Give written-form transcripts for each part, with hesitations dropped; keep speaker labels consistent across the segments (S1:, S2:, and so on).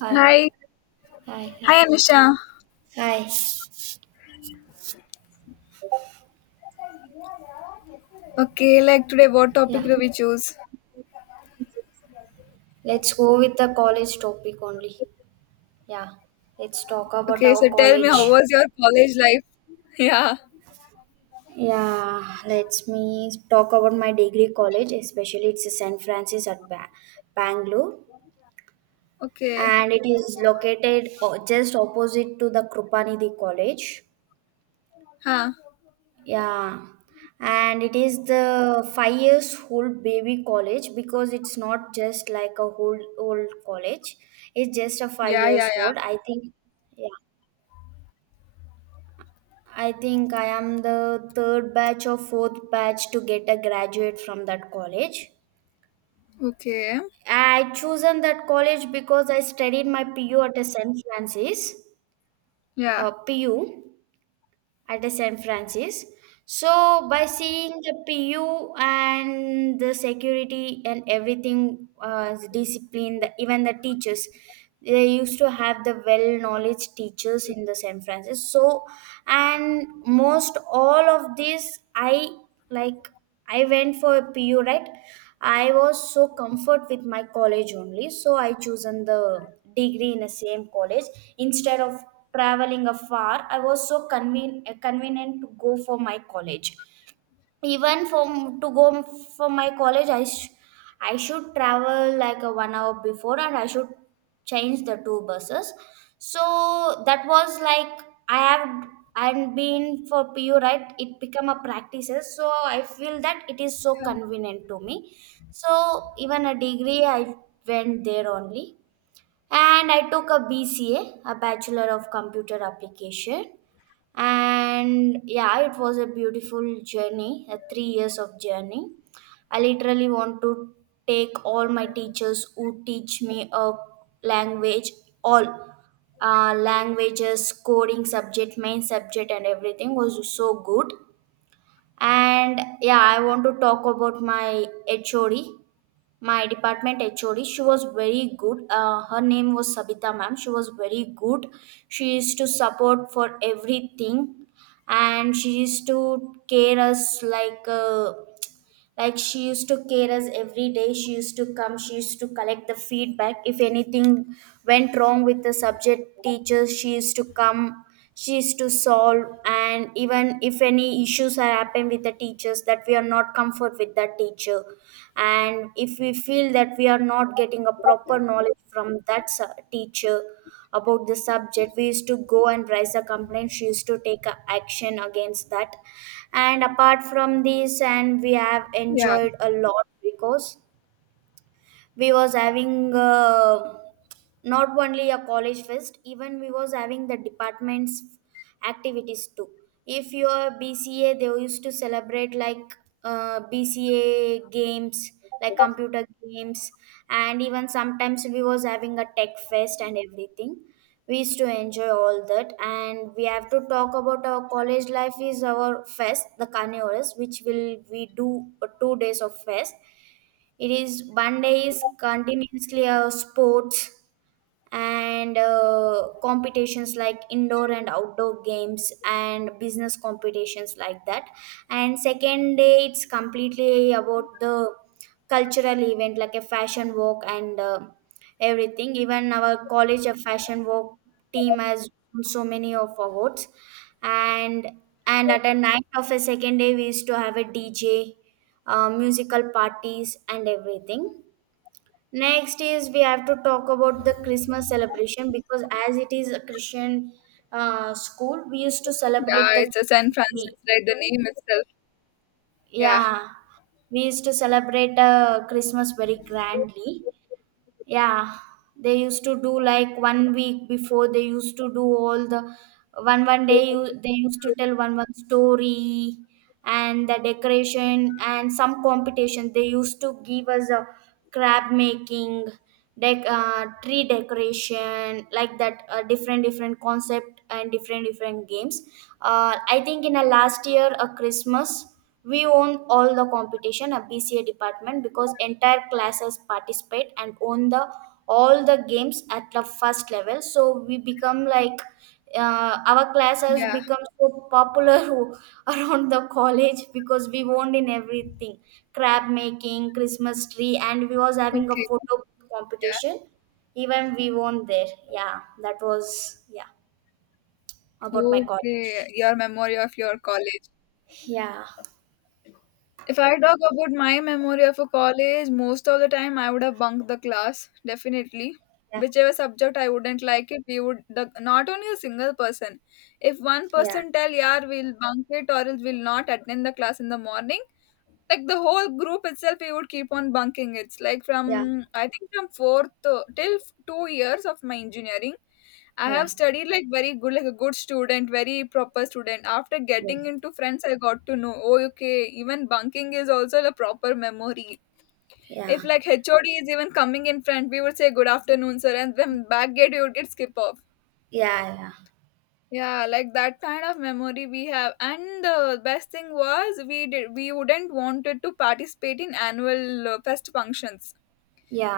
S1: Hi,
S2: Hi,
S1: hi,
S2: hi
S1: hi,
S2: Anusha.
S1: hi.
S2: Okay, like today, what topic
S1: Yeah,
S2: do we choose?
S1: let's go with the college topic only. Yeah, let's talk about
S2: Okay, so
S1: our
S2: tell me, how
S1: college.
S2: was your college life? Yeah.
S1: Yeah, let me talk about my degree college, especially it's a St. Francis at Bangalore,
S2: Okay.
S1: and it is located just opposite to the Krupanidhi College.
S2: Huh.
S1: Yeah, and it is the 5 years old baby college because it's not just like a old college. It's just a five
S2: Yeah, yeah,
S1: years
S2: yeah.
S1: old. I think, yeah, I think I am the third batch or fourth batch to get a graduate from that college.
S2: Okay.
S1: I chosen that college because I studied my PU at a St. Francis,
S2: Yeah.
S1: PU. At a San Francis. So by seeing the PU and the security and everything, the discipline, even the teachers, they used to have the well knowledge teachers in the San Francisco. So and most all of this, I like. I went for a PU, right? I was so comfort with my college only, so I chosen the degree in the same college instead of traveling afar. I was so convenient to go for my college, even for to go for my college, I should travel like a one hour before, and I should change the two buses. So that was like i have I've been for PU, right? It become a practices, so I feel that it is so
S2: Yeah.
S1: convenient to me. So even a degree I went there only, and I took a BCA, a Bachelor of Computer Application. And yeah, it was a beautiful journey, a 3 years of journey. I literally want to take all my teachers who teach me a language, all, languages, coding subject, main subject, and everything was so good. And yeah, I want to talk about my HOD, my department hod. She was very good. Her name was Sabita ma'am. She was very good. She used to support for everything, and she used to care us like, like she used to care us every day. She used to come. She used to collect the feedback. If anything went wrong with the subject teachers, she used to come. She used to solve. And even if any issues are happen with the teachers that we are not comfort with that teacher, and if we feel that we are not getting a proper knowledge from that teacher, about the subject, we used to go and raise a complaint. She used to take a action against that. And apart from this, and we have
S2: Yeah.
S1: enjoyed a lot because we was having, not only a college fest, even we was having the departments activities too. If your bca, they used to celebrate like, bca games, like computer games. And even sometimes we was having a tech fest and everything. We used to enjoy all that. And we have to talk about our college life is our fest, the carnivores, which will we do, 2 days of fest. It is one day is continuously a sports, and competitions like indoor and outdoor games and business competitions like that. And second day it's completely about the cultural event like a fashion walk, and everything. Even our college of fashion walk team has won so many of awards. And and at a night of a second day, we used to have a DJ, musical parties and everything. Next is we have to talk about the Christmas celebration, because as it is a Christian school, we used to
S2: Yeah.
S1: celebrate the
S2: It's a San Francisco,
S1: we-
S2: right? The name itself. Yeah.
S1: yeah, we used to celebrate, Christmas very grandly. Yeah, they used to do like one week before. They used to do all the one day you, they used to tell one story and the decoration. And some competition, they used to give us a crab making, tree decoration like that, different different concept and different different games. I think in a last year a christmas, we own all the competition at BCA department because entire classes participate and own the all the games at the first level. So we become like, our class has
S2: Yeah.
S1: become so popular around the college because we won in everything. Crab making, christmas tree, and we was having a
S2: Okay.
S1: photo
S2: Yeah.
S1: competition, even we won there. Yeah, that was, yeah, about my
S2: Okay.
S1: college.
S2: Your memory of your college.
S1: Yeah,
S2: If I talk about my memory of a college, most of the time I would have bunked the class, definitely. Whichever subject I wouldn't like it, not only a single person. If one
S1: yeah,
S2: person tell, "Yeah, we'll bunk it," or else we'll not attend the class in the morning. Like the whole group itself, we would keep on bunking. It's like
S1: yeah.
S2: from I think from fourth to, 2 years of my engineering I have
S1: Yeah.
S2: studied like very good, like a good student, very proper student. After
S1: Yeah,
S2: getting into friends, I got to know, oh, okay, even bunking is also a proper memory.
S1: yeah.
S2: If like HOD is even coming in front, we would say good afternoon, sir, and then back gate you would get skip off.
S1: Yeah, yeah,
S2: Yeah, like that kind of memory we have. And the best thing was we did we wouldn't wanted to participate in annual fest functions.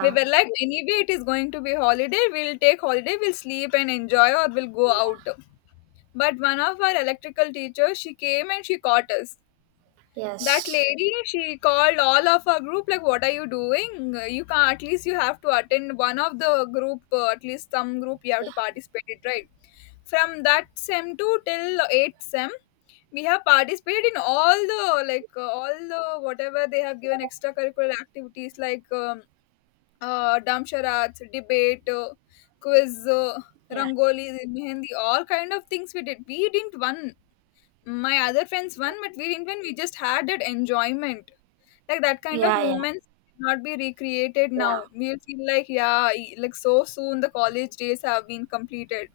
S2: We were like anyway, it is going to be holiday. We'll take holiday. We'll sleep and enjoy, or we'll go out. But one of our electrical teachers, she came and she caught us. That
S1: yes,
S2: lady, she called all of our group, like, what are you doing? You can't, at least you have to attend one of the group, at least some group you have to participate it, right? From that sem 2 till 8th sem, we have participated in all the, like, all the, whatever they have given extracurricular activities, like dumb charades, debate, quiz,
S1: yeah,
S2: rangoli, mehendi, all kind of things we did. We didn't win my other friends won, but we didn't win. We just had that enjoyment. Like that kind of
S1: yeah, yeah,
S2: moments cannot be recreated now. We'll feel like yeah, like so soon the college days have been completed.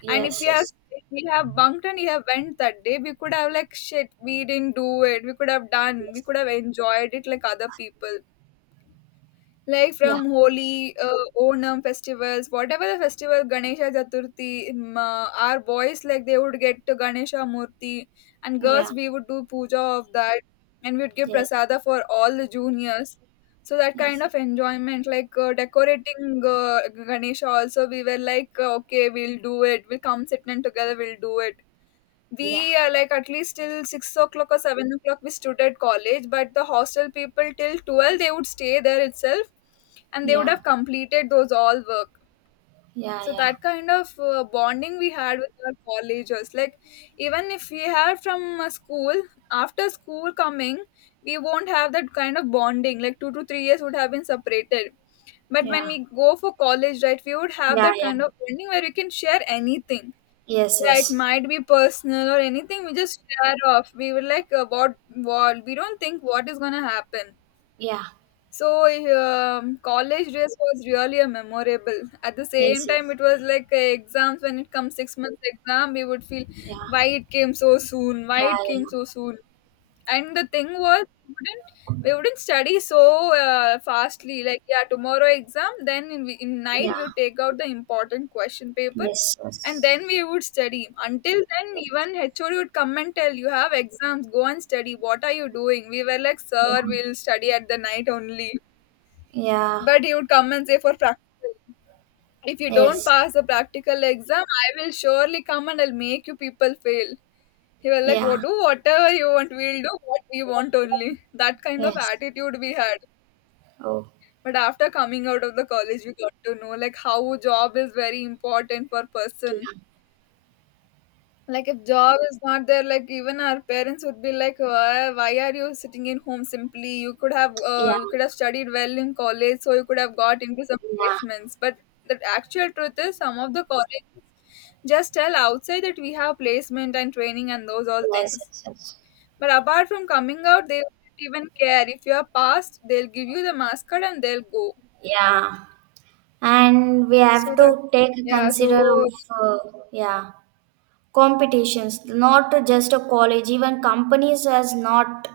S1: yeah,
S2: And if we
S1: yes,
S2: have
S1: yes,
S2: if we have bunked an event that day, we could have like shit. We didn't do it. We could have done. We
S1: yes,
S2: could have enjoyed it like other people. Like
S1: yeah,
S2: from Holi, Onam festivals, whatever the festival, Ganesha Chaturthi, our boys like they would get to Ganesha Murti, and girls
S1: yeah,
S2: we would do puja of that, and we'd give
S1: yes,
S2: prasada for all the juniors. So that kind
S1: yes,
S2: of enjoyment, like decorating Ganesha, also we were like, okay, we'll do it. We'll come sit and together, we'll do it
S1: yeah,
S2: we, like, at least till 6 o'clock or 7 o'clock, we stood at college, but the hostel people till 12, they would stay there itself and they would
S1: yeah,
S2: have completed those all work.
S1: yeah,
S2: So
S1: yeah,
S2: that kind of bonding we had with our collegers, like even if we had from school, after school coming, we won't have that kind of bonding. Like 2 to 3 years would have been separated, but when
S1: yeah,
S2: we go for college, right, we would have
S1: yeah,
S2: that
S1: yeah,
S2: kind of bonding where we can share anything.
S1: yes, yes, yeah, yes, yes, yeah, yeah, yeah, yeah, yes, yes, yeah,
S2: Yeah, it
S1: yes,
S2: might be personal or anything we just share off. We were like what we don't think what is gonna happen.
S1: yeah, yes, yeah, yeah, yeah,
S2: So college days was really a memorable, at the same time it was like exams. When it comes 6 months exam we would feel why it came so soon, why it came so soon. And the thing was, we wouldn't study so fastly. Like yeah, tomorrow exam. Then in night we would take out the important question paper,
S1: yes,
S2: and
S1: yes,
S2: then we would study. Until then, even HOD would come and tell you have exams. Go and study. What are you doing? We were like, sir, we'll study at the night only. But he would come and say for practical. If you don't pass the practical exam, I will surely come and I'll make you people fail. He was like, "Oh, do whatever you want. We'll do what we want only." That kind of attitude we had. But after coming out of the college, we got to know like how job is very important for person. Like if job is not there, like even our parents would be like, why are you sitting in home simply? You could have studied well in college, so you could have got into some placements." But the actual truth is, some of the colleges just tell outside that we have placement and training and those all things.
S1: yes,
S2: But apart from coming out, they don't even care. If you are passed, they'll give you the mascot and they'll go.
S1: yeah, and we
S2: So
S1: have
S2: that,
S1: to take
S2: yeah,
S1: consider
S2: so
S1: of, yeah. Competitions, not just a college, even companies as not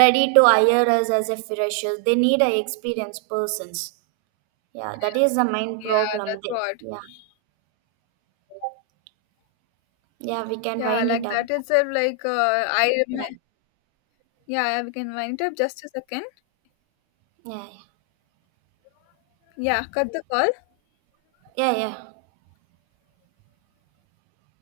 S1: ready to hire us as a freshers. They need a experienced persons. Yeah, that is the main
S2: yeah,
S1: problem
S2: that's
S1: they.
S2: what.
S1: Yeah, yeah, we can
S2: Yeah,
S1: wind
S2: like
S1: it up.
S2: that itself, like
S1: Yeah,
S2: yeah, we can wind up just a second.
S1: yeah, yeah.
S2: Yeah, cut the call.
S1: Yeah, yeah.